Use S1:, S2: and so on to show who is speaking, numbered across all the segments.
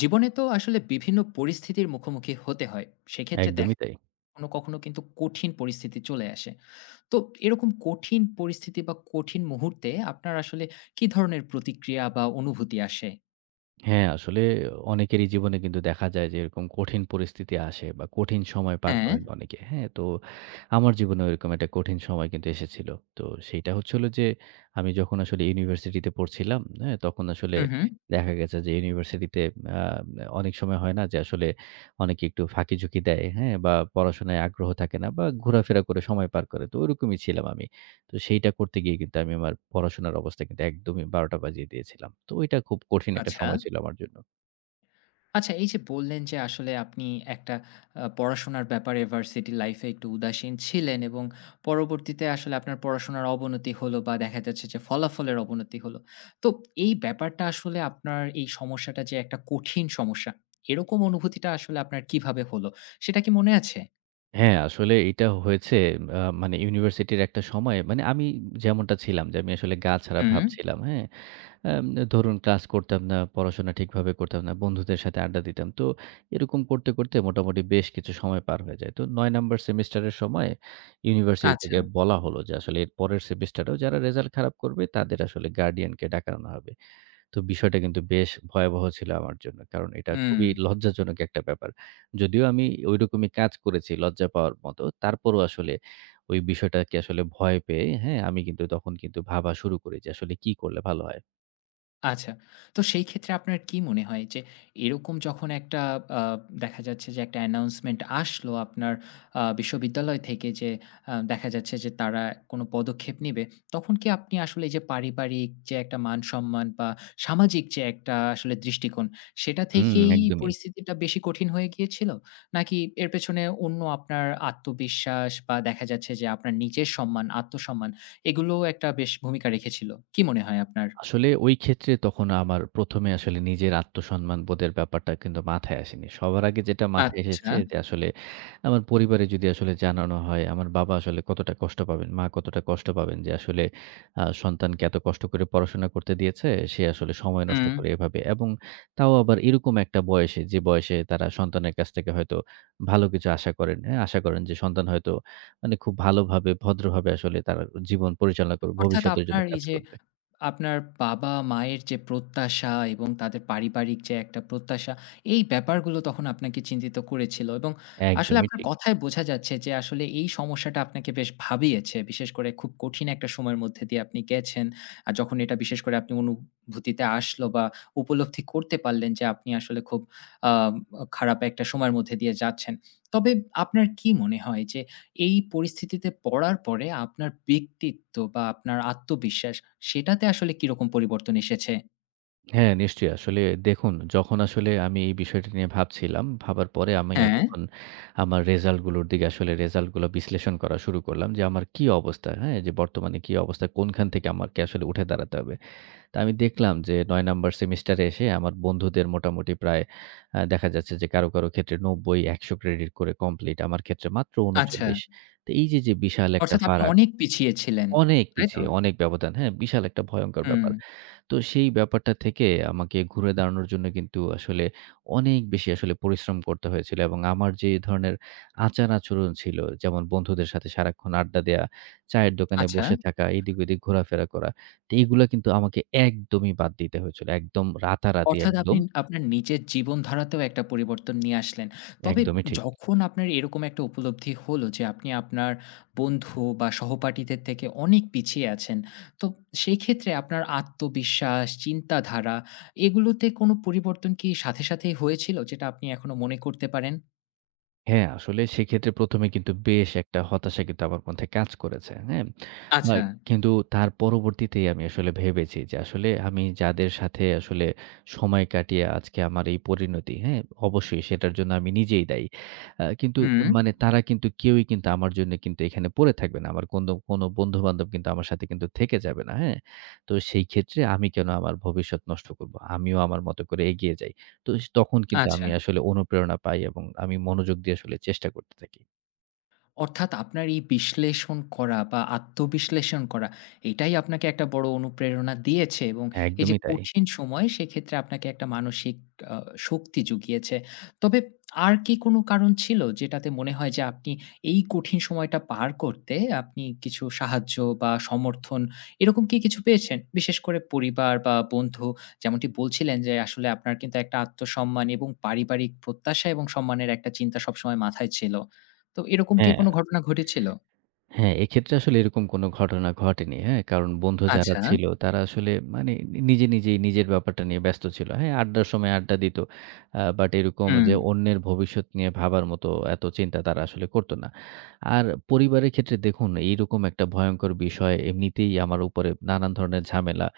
S1: জীবনে তো আসলে বিভিন্ন পরিস্থিতির মুখোমুখি হতে হয়। সেক্ষেত্রে দেখা
S2: একদমই তাই।
S1: কখনো কিন্তু কঠিন পরিস্থিতি চলে আসে। তো এরকম কঠিন পরিস্থিতি বা কঠিন মুহূর্তে আপনার আসলে কি ধরনের প্রতিক্রিয়া বা অনুভূতি আসে?
S2: হ্যাঁ, আসলে অনেকেরই জীবনে কিন্তু দেখা যায় যে এরকম কঠিন পরিস্থিতি আসে বা কঠিন সময় পার
S1: হ্যাঁ।
S2: করেন অনেকে। হ্যাঁ? তো আমার জীবনেও এরকম একটা কঠিন সময় কিন্তু এসেছিল। তো সেইটা হলো যে আমি যখন আসলে ইউনিভার্সিটিতে পড়ছিলাম, হ্যাঁ? তখন আসলে
S1: হু, হু।
S2: দেখা গেছে যে ইউনিভার্সিটিতে আ অনেক সময় হয় না যে আসলে অনেকে একটু ফাঁকি-ঝুঁকি দেয়, হ্যাঁ? বা পড়াশোনায় আগ্রহ থাকে না বা ঘোরাফেরা করে সময় পার করে। তো ওরকমই ছিলাম আমি। তো সেইটা করতে গিয়ে কিন্তু আমি আমার পড়াশোনার অবস্থা কিন্তু একদমই ১২টা বাজিয়ে দিয়েছিলাম। তো ওইটা খুব কঠিন একটা
S1: আচ্ছা।
S2: সময় ছিল আমার জন্য।
S1: আচ্ছা এই যে বললেন যে আসলে আপনি একটা পড়াশোনার ব্যাপারে ভার্সিটি লাইফে একটু উদাসীন ছিলেন এবং পরবর্তীতে আসলে আপনার পড়াশোনার অবনতি হলো বা দেখা যাচ্ছে যে ফলাফলের অবনতি হলো। তো এই ব্যাপারটা আসলে আপনার এই সমস্যাটা যে একটা কঠিন সমস্যা, এরকম অনুভূতিটা আসলে আপনার কিভাবে হলো? সেটা কি মনে আছে?
S2: হ্যাঁ, আসলে এটা হয়েছে মানে ইউনিভার্সিটির একটা সময়ে মানে আমি যেমনটা ছিলাম যে আমি আসলে গা ছাড়া
S1: হুম,
S2: ভাবছিলাম, হ্যাঁ? আম ধরুন ক্লাস করতাম না, পড়াশোনা ঠিকভাবে করতাম না, বন্ধুদের সাথে আড্ডা দিতাম। তো এরকম করতে করতে মোটামুটি বেশ কিছু সময় পার হয়ে যায়। তো ৯ নাম্বার সেমিস্টারের সময় ইউনিভার্সিটি
S1: আচ্ছা।
S2: থেকে বলা হলো যে আসলে এর পরের সেমিস্টারেও যারা রেজাল্ট খারাপ করবে তাদের আসলে গার্ডিয়ানকে ডাকানো হবে। তো বিষয়টা কিন্তু বেশ ভয়াবহ ছিল আমার জন্য। কারণ এটা
S1: হুম।
S2: খুবই লজ্জাজনক একটা ব্যাপার। যদিও আমি ঐরকমই কাজ করেছি লজ্জা পাওয়ার মতো। তারপরও আসলে ওই বিষয়টাকে আসলে ভয় পেয়ে, হ্যাঁ? আমি কিন্তু তখন কিন্তু ভাবা শুরু করি যে আসলে কি করলে ভালো হয়?
S1: আচ্ছা। তো সেই ক্ষেত্রে আপনার কি মনে হয় যে এরকম যখন একটা আ দেখা যাচ্ছে যে একটা অ্যানাউন্সমেন্ট আসলো আপনার বিশ্ববিদ্যালয় থেকে যে দেখা যাচ্ছে যে তারা কোনো পদক্ষেপ নিবে, তখন কি আপনি আসলে এই যে পারিবারিক যে একটা মান-সম্মান বা সামাজিক যে একটা আসলে দৃষ্টিকোণ, সেটা
S2: হুম,
S1: থেকেই
S2: একদমই।
S1: পরিস্থিতিটা বেশি কঠিন হয়ে গিয়েছিল? নাকি এর পেছনে অন্য আপনার আত্মবিশ্বাস বা দেখা যাচ্ছে যে আপনার নিজের সম্মান, আত্মসম্মান এগুলোও একটা বেশ ভূমিকা রেখেছিল? কি মনে হয় আপনার?
S2: আসলে ওই ক্ষেত্রে তখন আমার ১ম এ আসলে নিজের আত্মসম্মান বোধের ব্যাপারটা কিন্তু মাথায় আসেনি। সবার আগে যেটা মাথায়
S1: আচ্ছা।
S2: এসেছে যে আসলে আমার পরিবারে যদি আসলে জানানো হয়, আমার বাবা আসলে কতটা কষ্ট পাবেন, মা কতটা কষ্ট পাবেন যে আসলে সন্তানকে এত কষ্ট করে পড়াশোনা করতে দিয়েছে, সে আসলে সময় নষ্ট
S1: হুম।
S2: করে এভাবে। এবং তাও আবার এরকম একটা বয়সে, যে বয়সে তারা সন্তানের কাছ থেকে হয়তো ভালো কিছু আশা করেন, হ্যাঁ? আশা করেন যে সন্তান হয়তো মানে খুব ভালোভাবে ভদ্রভাবে আসলে তার জীবন পরিচালনা করবে,
S1: অর্থাৎ
S2: ভবিষ্যতের জন্য
S1: আপনার এই
S2: কাজ
S1: যে
S2: করবে।
S1: আপনার বাবা-মায়ের যে প্রত্যাশা এবং তাদের পারিবারিক যে একটা প্রত্যাশা, এই ব্যাপারগুলো তখন আপনাকে চিন্তিত করেছিল এবং আসলে
S2: একদমই
S1: আপনার
S2: ঠিক।
S1: কথায় বোঝা যাচ্ছে যে আসলে এই সমস্যাটা আপনাকে বেশ ভাবিয়েছে। বিশেষ করে খুব কঠিন একটা সময়ের মধ্যে দিয়ে আপনি গেছেন। আর যখন এটা বিশেষ করে আপনি অনুভূতিতে আসলো বা উপলব্ধি করতে পারলেন যে আপনি আসলে খুব আ খারাপ একটা সময়ের মধ্যে দিয়ে যাচ্ছেন। তবে আপনার কি মনে হয় যে এই পরিস্থিতিতে পড়ার পরে আপনার ব্যক্তিত্ব বা আপনার আত্মবিশ্বাস সেটাতে আসলে কিরকম পরিবর্তন এসেছে?
S2: হ্যাঁ, নিশ্চয়ই। আসলে দেখুন, যখন আসলে আমি এই বিষয়টা নিয়ে ভাবছিলাম, ভাবার পরে আমি
S1: হ্যাঁ,
S2: যখন আমার রেজাল্ট গুলোর দিকে আসলে রেজাল্ট গুলো বিশ্লেষণ করা শুরু করলাম যে, আমার কি অবস্থা, হ্যাঁ? যে বর্তমানে কি অবস্থা, কোনখান থেকে আমাকে আসলে উঠে দাঁড়াতে হবে। তো আমি দেখলাম যে ৯ নাম্বার সেমিস্টারে এসে আমার বন্ধুদের মোটামুটি প্রায় দেখা যাচ্ছে যে কারো কারো ক্ষেত্রে ৯০, ১০০ ক্রেডিট করে কমপ্লিট। আমার ক্ষেত্রে মাত্র
S1: আচ্ছা।
S2: ৩৯। তো এই যে, যে বিশাল একটা
S1: অর্থাৎ আপনি
S2: ফারাক,
S1: অনেক পিছিয়ে ছিলেন।
S2: অনেক
S1: তাই তো?
S2: পিছিয়ে, অনেক ব্যবধান, হ্যাঁ? বিশাল একটা ভয়ংকর
S1: হুম,
S2: ব্যাপার। তো সেই ব্যাপারটা থেকে আমাকে ঘুরে দাঁড়ানোর জন্য কিন্তু আসলে অনেক বেশি আসলে পরিশ্রম করতে হয়েছিল এবং আমার যে ধরনের আচার-আচরণ ছিল, যেমন বন্ধুদের সাথে সারাক্ষণ আড্ডা দেয়া, চায়ের দোকানে
S1: আচ্ছা।
S2: বসে থাকা, এদিক ওদিক ঘোরাফেরা করা। তো এগুলা কিন্তু আমাকে একদমই বাদ দিতে হয়েছিল। একদম রাতারাতি
S1: অর্থাৎ আপনি
S2: একদম,
S1: আপনার নিজের জীবনধারাতেও একটা পরিবর্তন নিয়ে আসলেন। তবে
S2: একদমই ঠিক।
S1: যখন আপনার এরকম একটা উপলব্ধি হলো যে আপনি আপনার বন্ধু বা সহপাঠীদের থেকে অনেক পিছিয়ে আছেন, তো সেক্ষেত্রে আপনার আত্মবিশ্বাস, চিন্তাধারা এগুলোতে কোনো পরিবর্তন কি সাথে সাথেই হয়েছিল যেটা আপনি এখনো মনে করতে পারেন?
S2: হ্যাঁ, আসলে সেক্ষেত্রে ১ম এ কিন্তু বেশ একটা হতাশা কিন্তু আমার মধ্যে কাজ করেছে। হ্যাঁ? আ
S1: আচ্ছা,
S2: কিন্তু তার পরবর্তীতেই আমি আসলে ভেবেছি যে আসলে আমি যাদের সাথে আসলে সময় কাটিয়ে আজকে আমার এই পরিণতি, হ্যাঁ? অবশ্যই সেটার জন্য আমি নিজেই দায়ী। কিন্তু
S1: হুম,
S2: মানে তারা কিন্তু কেউই কিন্তু আমার জন্য কিন্তু এখানে পড়ে থাকবে না। আমার কোনো কোনো বন্ধু-বান্ধব কিন্তু আমার সাথে কিন্তু থেকে যাবে না। হ্যাঁ? তো সেই ক্ষেত্রে আমি কেন আমার ভবিষ্যৎ নষ্ট করব? আমিও আমার মতো করে এগিয়ে যাই। তো তখন কিন্তু
S1: আচ্ছা।
S2: আমি আসলে অনুপ্রেরণা পাই এবং আমি মনোযোগ দিয়ে আসলে চেষ্টা করতে থাকি।
S1: অর্থাৎ আপনার এই বিশ্লেষণ করা বা আত্মবিশ্লেষণ করা, এটাই আপনাকে একটা বড় অনুপ্রেরণা দিয়েছে এবং এই যে
S2: একদমই তাই।
S1: কঠিন সময় সেক্ষেত্রে আপনাকে একটা মানসিক আ শক্তি জুগিয়েছে। তবে আর কি কোনো কারণ ছিল যেটাতে মনে হয় যে আপনি এই কঠিন সময়টা পার করতে আপনি কিছু সাহায্য বা সমর্থন এরকম কি কিছু পেয়েছেন? বিশেষ করে পরিবার বা বন্ধু যেমনটি বলছিলেন যে আসলে আপনার কিন্তু একটা আত্মসম্মান এবং পারিবারিক প্রত্যাশা এবং সম্মানের একটা চিন্তা সবসময় মাথায় ছিল। তো এরকম কি কোনো
S2: হ্যাঁ।
S1: ঘটনা ঘটেছিল?
S2: হ্যাঁ, এক্ষেত্রে আসলে এরকম কোনো ঘটনা ঘটেনি। হ্যাঁ? কারণ বন্ধু যারা
S1: আচ্ছা।
S2: আচ্ছা। ছিল তারা আসলে মানে নিজে নিজেই নিজের ব্যাপারটা নিয়ে ব্যস্ত ছিল। হ্যাঁ, আড্ডার সময় আড্ডা দিত। বাট এরকম
S1: হুম।
S2: যে অন্যের ভবিষ্যৎ নিয়ে ভাবার মতো এত চিন্তা তারা আসলে করত না। আর পরিবারের ক্ষেত্রে দেখুন এইরকম একটা ভয়ংকর বিষয় এমনিতেই আমার উপরে নানান ধরনের ঝামেলা।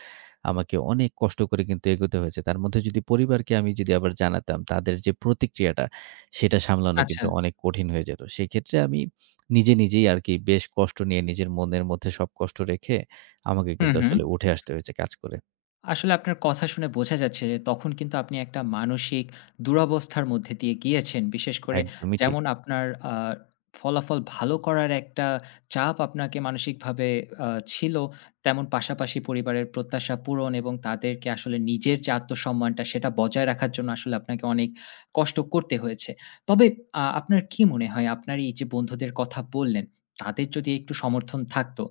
S2: আমাকে অনেক কষ্ট করে কিন্তু এগোতে হয়েছে। তার মধ্যে যদি পরিবারকে আমি যদি আবার জানাতাম তাদের যে প্রতিক্রিয়াটা সেটা সামলানো
S1: আচ্ছা।
S2: কিন্তু অনেক কঠিন হয়ে যেত। সেক্ষেত্রে আমি নিজে নিজেই আরকি বেশ কষ্ট নিয়ে নিজের মনের মধ্যে সব কষ্ট রেখে আমাকে
S1: হুম,
S2: কিন্তু
S1: হুম।
S2: আসলে উঠে আসতে হয়েছে কাজ করে।
S1: আসলে আপনার কথা শুনে বোঝা যাচ্ছে যে তখন কিন্তু আপনি একটা মানসিক দুরবস্থার মধ্যে দিয়ে গিয়েছেন। বিশেষ করে
S2: একদমই ঠিক।
S1: যেমন আপনার ফলাফল ভালো করার একটা চাপ আপনাকে মানসিকভাবে আ ছিল। তেমন পাশাপাশি পরিবারের প্রত্যাশা পূরণ এবং তাদেরকে আসলে নিজের যে আত্মসম্মানটা সেটা বজায় রাখার জন্য আসলে আপনাকে অনেক কষ্ট করতে হয়েছে। তবে আপনার কি মনে হয় আপনার এই যে বন্ধুদের কথা বললেন, তাদের যদি একটু সমর্থন থাকতো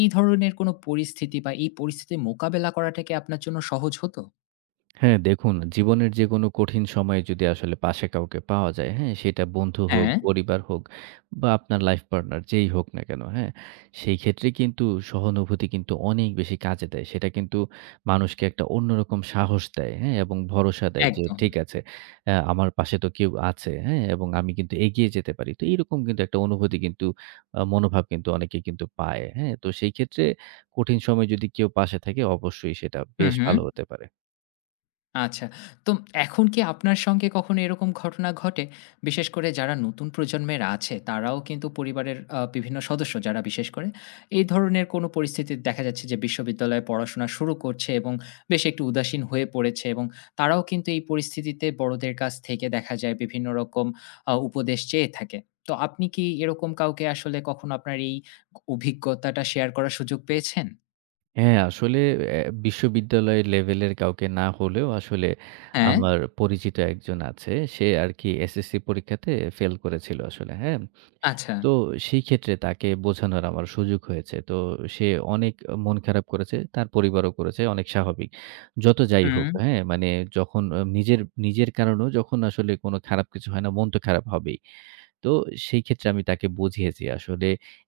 S1: এই ধরনের কোনো পরিস্থিতি বা এই পরিস্থিতি মোকাবেলা করাটা কি আপনার জন্য সহজ হতো?
S2: হ্যাঁ, দেখুন জীবনের যে কোনো কঠিন সময়ে যদি আসলে পাশে কাউকে পাওয়া যায়, হ্যাঁ? সেটা বন্ধু হোক,
S1: হ্যাঁ,
S2: পরিবার হোক বা আপনার লাইফ পার্টনার যেই হোক না কেন, হ্যাঁ? সেই ক্ষেত্রে কিন্তু সহানুভূতি কিন্তু অনেক বেশি কাজে দেয়। সেটা কিন্তু মানুষকে একটা অন্যরকম সাহস দেয়, হ্যাঁ? এবং ভরসা দেয় যে
S1: একদম।
S2: ঠিক আছে, আমার পাশে তো কেউ আছে, হ্যাঁ? এবং আমি কিন্তু এগিয়ে যেতে পারি। তো এইরকম কিন্তু একটা অনুভূতি কিন্তু মনোভাব কিন্তু অনেকে কিন্তু পায়, হ্যাঁ? তো সেই ক্ষেত্রে কঠিন সময়ে যদি কেউ পাশে থাকে অবশ্যই সেটা
S1: হুম,
S2: বেশ
S1: হু।
S2: ভালো হতে পারে।
S1: আচ্ছা। তো এখন কি আপনার সঙ্গে কখনো এরকম ঘটনা ঘটে? বিশেষ করে যারা নতুন প্রজন্মের আছে, তারাও কিন্তু পরিবারের বিভিন্ন সদস্য যারা বিশেষ করে, এই ধরনের কোনো পরিস্থিতি দেখা যাচ্ছে যে বিশ্ববিদ্যালয়ে পড়াশোনা শুরু করছে এবং বেশ একটু উদাসীন হয়ে পড়েছে এবং তারাও কিন্তু এই পরিস্থিতিতে বড়দের কাছ থেকে দেখা যায় বিভিন্ন রকম উপদেশ চেয়ে থাকে। তো আপনি কি এরকম কাউকে আসলে কখনো আপনার এই অভিজ্ঞতাটা শেয়ার করার সুযোগ পেয়েছেন?
S2: হ্যাঁ, আসলে অ্যা বিশ্ববিদ্যালয় লেভেলের কাউকে না হলেও আসলে
S1: হ্যাঁ?
S2: আমার পরিচিত একজন আছে। সে আরকি SSC পরীক্ষাতে ফেল করেছিল আসলে, হ্যাঁ?
S1: আচ্ছা।
S2: তো সেই ক্ষেত্রে তাকে বোঝানোর আমার সুযোগ হয়েছে। তো সে অনেক মন খারাপ করেছে, তার পরিবারও করেছে, অনেক স্বাভাবিক। যত যাই হোক,
S1: হুম।
S2: হ্যাঁ? মানে যখন নিজের নিজের কারণেও যখন আসলে কোনো খারাপ কিছু হয় না, মন তো খারাপ হবেই। তো সেই ক্ষেত্রে আমি তাকে বুঝিয়েছি আসলে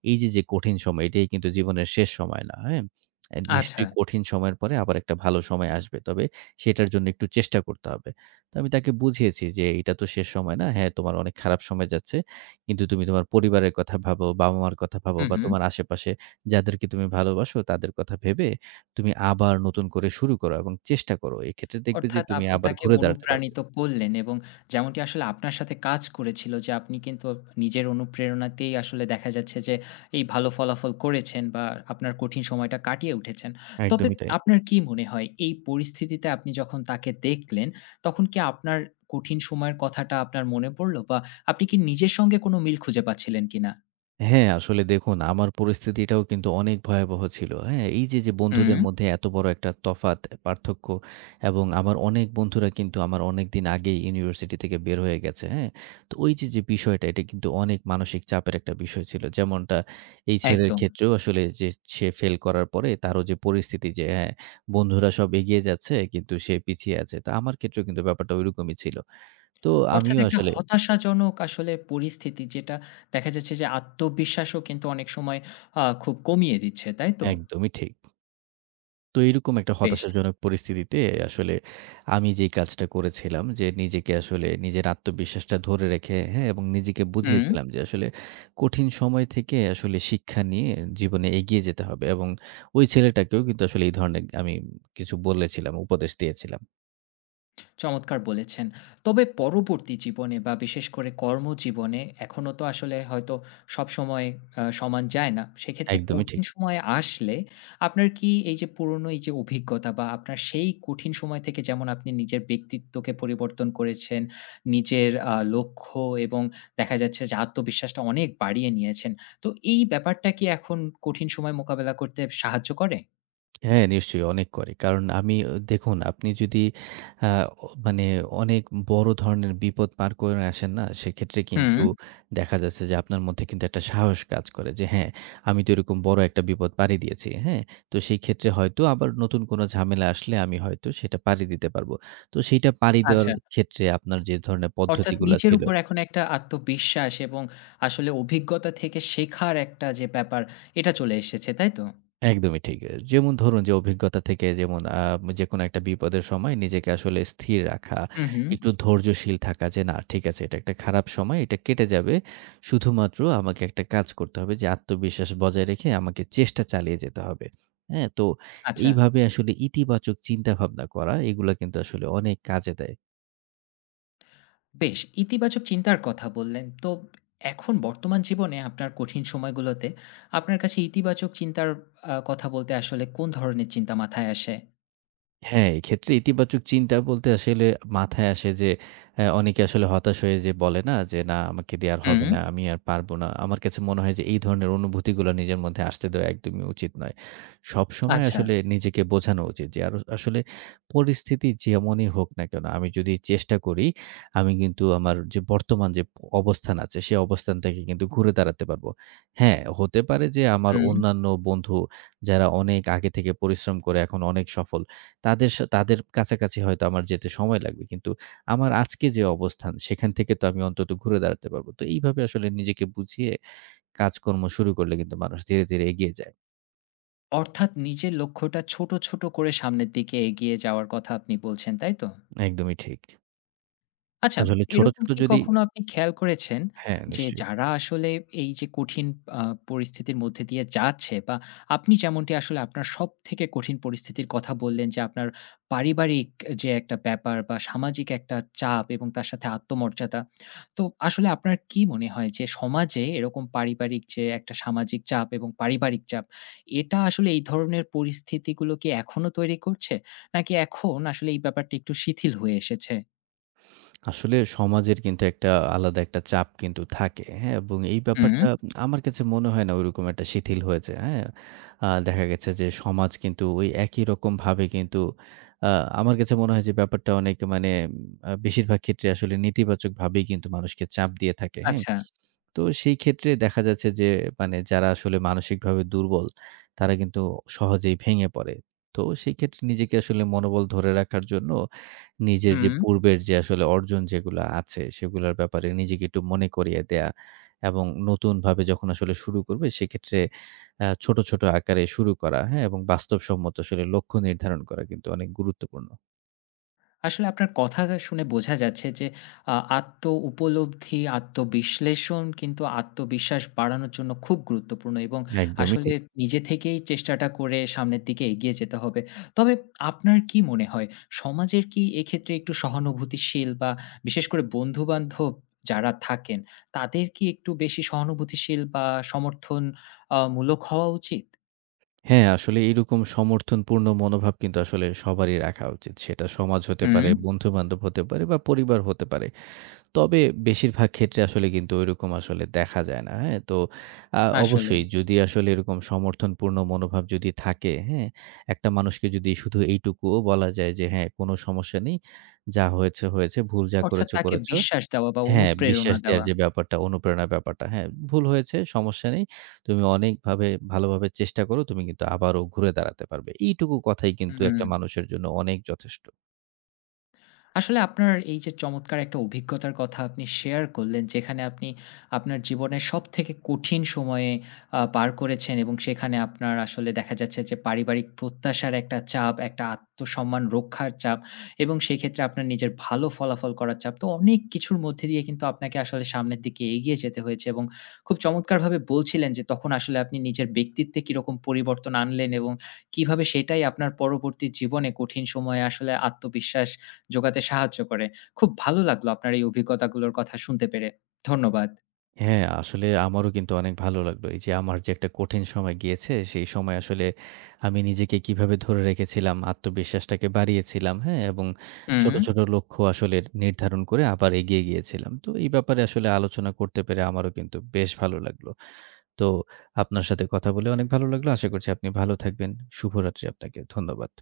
S2: এই যে, যে কঠিন সময় এটাই কিন্তু জীবনের শেষ সময় না, হ্যাঁ?
S1: আচ্ছা।
S2: নিশ্চয়ই কঠিন সময়ের পরে আবার একটা ভালো সময় আসবে। তবে সেটার জন্য একটু চেষ্টা করতে হবে। তো আমি তাকে বুঝিয়েছি যে, "এটা তো শেষ সময় না। হ্যাঁ, তোমার অনেক খারাপ সময় যাচ্ছে। কিন্তু তুমি তোমার পরিবারের কথা ভাবো, বাবা-মার কথা ভাবো
S1: হু,
S2: বা
S1: হু।
S2: তোমার আশেপাশে যাদেরকে তুমি ভালোবাসো তাদের কথা ভেবে তুমি আবার নতুন করে শুরু করো এবং চেষ্টা করো। এক্ষেত্রে দেখবে যে
S1: অর্থাৎ
S2: তুমি
S1: আপনি
S2: আবার
S1: তাকে
S2: ঘুরে দাঁড়াতে পারবে।"
S1: অনুপ্রাণিত করলেন এবং যেমনটি আসলে আপনার সাথে কাজ করেছিল যে আপনি কিন্তু নিজের অনুপ্রেরণাতেই আসলে দেখা যাচ্ছে যে এই ভালো ফলাফল করেছেন বা আপনার কঠিন সময়টা কাটিয়ে উঠেছেন। তবে
S2: একদমই তাই।
S1: আপনার কি মনে হয় এই পরিস্থিতিতে আপনি যখন তাকে দেখলেন তখন কি আপনার কঠিন সময়ের কথাটা আপনার মনে পড়ল বা আপনি কি নিজের সঙ্গে কোনো মিল খুঁজে পাচ্ছিলেন কিনা?
S2: হ্যাঁ, আসলে দেখুন আমার পরিস্থিতিটাও কিন্তু অনেক ভয়াবহ ছিল। হ্যাঁ? এই যে, যে
S1: হুম,
S2: বন্ধুদের মধ্যে এত বড় একটা তফাত, পার্থক্য এবং আমার অনেক বন্ধুরা কিন্তু আমার অনেকদিন আগেই ইউনিভার্সিটি থেকে বের হয়ে গেছে। হ্যাঁ? তো ওই যে, যে বিষয়টা এটা কিন্তু অনেক মানসিক চাপের একটা বিষয় ছিল। যেমনটা এই ছেলের
S1: একদম।
S2: ক্ষেত্রেও আসলে যে সে ফেল করার পরে তারও যে পরিস্থিতি যে হ্যাঁ, বন্ধুরা সব এগিয়ে যাচ্ছে কিন্তু সে পিছিয়ে আছে। তো আমার ক্ষেত্রেও কিন্তু ব্যাপারটা ঐরকমই ছিল। তো
S1: অর্থাৎ
S2: আমিও
S1: একটা
S2: আসলে
S1: হতাশাজনক আসলে পরিস্থিতি যেটা দেখা যাচ্ছে যে আত্মবিশ্বাসও কিন্তু অনেক সময় খুব কমিয়ে দিচ্ছে, তাই তো?
S2: একদমই ঠিক। তো এরকম একটা
S1: বেশ।
S2: হতাশাজনক পরিস্থিতিতে আসলে আমি যে কাজটা করেছিলাম যে নিজেকে আসলে নিজের আত্মবিশ্বাসটা ধরে রেখে হ্যাঁ এবং নিজেকে
S1: হুম।
S2: বুঝিয়েছিলাম যে আসলে কঠিন সময় থেকে আসলে শিক্ষা নিয়ে জীবনে এগিয়ে যেতে হবে এবং ওই ছেলেটাকেও কিন্তু আসলে এই ধরনের আমি কিছু বলেছিলাম উপদেশ দিয়েছিলাম।
S1: চমৎকার বলেছেন। তবে পরবর্তী জীবনে বা বিশেষ করে কর্মজীবনে এখনো তো আসলে হয়তো সবসময় সমান যায় না। সেক্ষেত্রে
S2: একদমই
S1: কঠিন
S2: ঠিক।
S1: সময় আসলে আপনার কি এই যে পুরনো এই যে অভিজ্ঞতা বা আপনার সেই কঠিন সময় থেকে যেমন আপনি নিজের ব্যক্তিত্বকে পরিবর্তন করেছেন, নিজের লক্ষ্য এবং দেখা যাচ্ছে যে আত্মবিশ্বাসটা অনেক বাড়িয়ে নিয়েছেন। তো এই ব্যাপারটা কি এখন কঠিন সময় মোকাবেলা করতে সাহায্য করে?
S2: হ্যাঁ, নিশ্চয়ই অনেক করে। কারণ আমি দেখুন আপনি যদি আ মানে অনেক বড় ধরনের বিপদ পার করে আসেন না? সেক্ষেত্রে
S1: হুম,
S2: কিন্তু দেখা যাচ্ছে যে আপনার মধ্যে কিন্তু একটা সাহস কাজ করে যে হ্যাঁ, আমি তো এরকম বড় একটা বিপদ পাড়ি দিয়েছি। হ্যাঁ? তো সেই ক্ষেত্রে হয়তো আবার নতুন কোনো ঝামেলা আসলে আমি হয়তো সেটা পাড়ি দিতে পারব। তো সেইটা পাড়ি দেওয়ার
S1: আচ্ছা।
S2: ক্ষেত্রে আপনার যে ধরনের
S1: অর্থাৎ
S2: পদ্ধতিগুলা
S1: নিজের
S2: ছিল
S1: উপর এখন একটা আত্মবিশ্বাস এবং আসলে অভিজ্ঞতা থেকে শেখার একটা যে ব্যাপার, এটা চলে এসেছে, তাই তো?
S2: একদমই ঠিক। এ যেমন ধরুন যে অভিজ্ঞতা থেকে যেমন যেকোনো একটা বিপদের সময় নিজেকে আসলে স্থির রাখা,
S1: হুম, হুম।
S2: একটু ধৈর্যশীল থাকা যে না ঠিক আছে এটা একটা খারাপ সময়, এটা কেটে যাবে। শুধুমাত্র আমাকে একটা কাজ করতে হবে যে আত্মবিশ্বাস বজায় রেখে আমাকে চেষ্টা চালিয়ে যেতে হবে। হ্যাঁ? তো
S1: আচ্ছা,
S2: এইভাবে আসলে ইতিবাচক চিন্তাভাবনা করা এগুলা কিন্তু আসলে অনেক কাজে দেয়।
S1: বেশ ইতিবাচক চিন্তার কথা বললেন। তো এখন বর্তমান জীবনে আপনার কঠিন সময়গুলোতে আপনার কাছে ইতিবাচক চিন্তার কথা বলতে আসলে কোন ধরনের চিন্তা মাথায় আসে?
S2: হ্যাঁ, এক্ষেত্রে ইতিবাচক চিন্তা বলতে আসলে মাথায় আসে যে অনেকে আসলে হতাশ হয়ে যে বলে না যে, "না আমাকে দিয়ে আর
S1: হুম,
S2: হবে না, আমি আর পারব না।" আমার কাছে মনে হয় যে এই ধরনের অনুভূতিগুলো নিজের মধ্যে আসতে দেওয়া একদমই উচিত নয়। সবসময়
S1: আচ্ছা,
S2: আসলে নিজেকে বোঝানো উচিত যে আর আসলে পরিস্থিতি যেমনই হোক না কেন, আমি যদি চেষ্টা করি, আমি কিন্তু আমার যে বর্তমান যে অবস্থান আছে, সে অবস্থান থেকে কিন্তু ঘুরে দাঁড়াতে পারব। হ্যাঁ, হতে পারে যে আমার
S1: হুম।
S2: অন্যান্য বন্ধু যারা অনেক আগে থেকে পরিশ্রম করে এখন অনেক সফল তাদের কাছাকাছি হয়তো আমার যেতে সময় লাগবে। কিন্তু আমার আজকে যে অবস্থান, সেখান থেকে তো আমি অন্তত ঘুরে দাঁড়াতে পারবো। তো এইভাবে আসলে নিজেকে বুঝিয়ে কাজকর্ম শুরু করলে কিন্তু মানুষ ধীরে ধীরে এগিয়ে যায়।
S1: অর্থাৎ নিজের লক্ষ্যটা ছোট, ছোট করে সামনের দিকে এগিয়ে যাওয়ার কথা আপনি বলছেন, তাই তো?
S2: একদমই ঠিক।
S1: আচ্ছা,
S2: আসলে ছোট,
S1: এরকম
S2: ছোট
S1: কি
S2: যদি
S1: কখনো আপনি খেয়াল করেছেন
S2: হ্যাঁ,
S1: যে
S2: নিশ্চয়ই।
S1: যারা আসলে এই যে কঠিন আ পরিস্থিতির মধ্যে দিয়ে যাচ্ছে বা আপনি যেমনটি আসলে আপনার সবথেকে কঠিন পরিস্থিতির কথা বললেন যে আপনার পারিবারিক যে একটা ব্যাপার বা সামাজিক একটা চাপ এবং তার সাথে আত্মমর্যাদা। তো আসলে আপনার কি মনে হয় যে সমাজে এরকম পারিবারিক যে একটা সামাজিক চাপ এবং পারিবারিক চাপ, এটা আসলে এই ধরনের পরিস্থিতিগুলো কি এখনো তৈরি করছে? নাকি এখন আসলে এই ব্যাপারটা একটু শিথিল হয়ে এসেছে?
S2: আসলে সমাজের কিন্তু একটা আলাদা একটা চাপ কিন্তু থাকে। হ্যাঁ? এবং এই
S1: হু।
S2: ব্যাপারটা আমার কাছে মনে হয় না ওইরকম একটা শিথিল হয়েছে। হ্যাঁ? দেখা গেছে যে সমাজ কিন্তু ওই একই রকমভাবে কিন্তু আ আমার কাছে মনে হয় যে ব্যাপারটা অনেক মানে বেশিরভাগ ক্ষেত্রে আসলে নেতিবাচকভাবেই কিন্তু মানুষকে চাপ দিয়ে থাকে। হ্যাঁ?
S1: আচ্ছা,
S2: তো সেই ক্ষেত্রে দেখা যাচ্ছে যে মানে যারা আসলে মানসিকভাবে দুর্বল, তারা কিন্তু সহজেই ভেঙে পড়ে। তো সেই ক্ষেত্রে নিজেকে আসলে মনোবল ধরে রাখার জন্য নিজের যে
S1: হুম।
S2: পূর্বের যে আসলে অর্জন যেগুলা আছে, সেগুলার ব্যাপারে নিজেকে একটু মনে করিয়ে দেয়া এবং নতুনভাবে যখন আসলে শুরু করবে সেক্ষেত্রে ছোট ছোট আকারে শুরু করা, হ্যাঁ? এবং বাস্তবসম্মত আসলে লক্ষ্য নির্ধারণ করা কিন্তু অনেক গুরুত্বপূর্ণ।
S1: আসলে আপনার কথা শুনে বোঝা যাচ্ছে যে আত্ম-উপলব্ধি, আত্মবিশ্লেষণ কিন্তু আত্মবিশ্বাস বাড়ানোর জন্য খুব গুরুত্বপূর্ণ এবং
S2: একদমই
S1: আসলে
S2: ঠিক।
S1: নিজে থেকেই চেষ্টাটা করে সামনের দিকে এগিয়ে যেতে হবে। তবে আপনার কি মনে হয় সমাজের কি এক্ষেত্রে একটু সহানুভূতিশীল বা বিশেষ করে বন্ধু-বান্ধব যারা থাকেন তাদের কি একটু বেশি সহানুভূতিশীল বা সমর্থন মূলক হওয়া উচিত?
S2: হ্যাঁ, আসলে এইরকম সমর্থনপূর্ণ মনোভাব কিন্তু আসলে সবারই রাখা উচিত। সেটা সমাজ হতে
S1: হুম,
S2: পারে, বন্ধু-বান্ধব হতে পারে বা পরিবার হতে পারে। তবে বেশিরভাগ ক্ষেত্রে আসলে কিন্তু ঐরকম আসলে দেখা যায় না। হ্যাঁ? তো
S1: আসলেই।
S2: অবশ্যই যদি আসলে এরকম সমর্থনপূর্ণ মনোভাব যদি থাকে, হ্যাঁ? একটা মানুষকে যদি শুধু এইটুকুও বলা যায় যে, "হ্যাঁ, কোনো সমস্যা নেই। যা হয়েছে, হয়েছে। ভুল যা
S1: অর্থাৎ
S2: করেছো,
S1: তাকে
S2: করেছো।"
S1: বিশ্বাস দেওয়া বা
S2: হ্যাঁ,
S1: অনুপ্রেরণা
S2: বিশ্বাস দেওয়ার
S1: দেওয়া।
S2: যে ব্যাপারটা, অনুপ্রেরণার ব্যাপারটা। হ্যাঁ, ভুল হয়েছে সমস্যা নেই। তুমি অনেকভাবে ভালোভাবে চেষ্টা করো। তুমি কিন্তু আবারও ঘুরে দাঁড়াতে পারবে। এইটুকু কথাই কিন্তু
S1: হুম।
S2: একটা মানুষের জন্য অনেক যথেষ্ট।
S1: আসলে আপনার এই যে চমৎকার একটা অভিজ্ঞতার কথা আপনি শেয়ার করলেন, যেখানে আপনি আপনার জীবনের সবথেকে কঠিন সময়ে পার করেছেন এবং সেখানে আপনার আসলে দেখা যাচ্ছে যে পারিবারিক প্রত্যাশার একটা চাপ, একটা আত্মসম্মান রক্ষার চাপ এবং সেক্ষেত্রে আপনার নিজের ভালো ফলাফল করার চাপ। তো অনেক কিছুর মধ্যে দিয়ে কিন্তু আপনাকে আসলে সামনের দিকে এগিয়ে যেতে হয়েছে এবং খুব চমৎকারভাবে বলছিলেন যে তখন আসলে আপনি নিজের ব্যক্তিত্বে কিরকম পরিবর্তন আনলেন এবং কিভাবে সেটাই আপনার পরবর্তী জীবনে কঠিন সময়ে আসলে আত্মবিশ্বাস জোগাতে সাহায্য করে। খুব ভালো লাগলো আপনার এই অভিজ্ঞতাগুলোর কথা শুনতে পেরে। ধন্যবাদ।
S2: হ্যাঁ, আসলে আমারও কিন্তু অনেক ভালো লাগলো। এই যে আমার যে একটা কঠিন সময় গিয়েছে, সেই সময় আসলে আমি নিজেকে কিভাবে ধরে রেখেছিলাম, আত্মবিশ্বাসটাকে বাড়িয়েছিলাম, হ্যাঁ? এবং
S1: হুম।
S2: ছোট ছোট লক্ষ্য আসলে নির্ধারণ করে আবার এগিয়ে গিয়েছিলাম। তো এই ব্যাপারে আসলে আলোচনা করতে পেরে আমারও কিন্তু বেশ ভালো লাগলো। তো আপনার সাথে কথা বলে অনেক ভালো লাগলো। আশা করছি আপনি ভালো থাকবেন। শুভরাত্রি আপনাকে। ধন্যবাদ।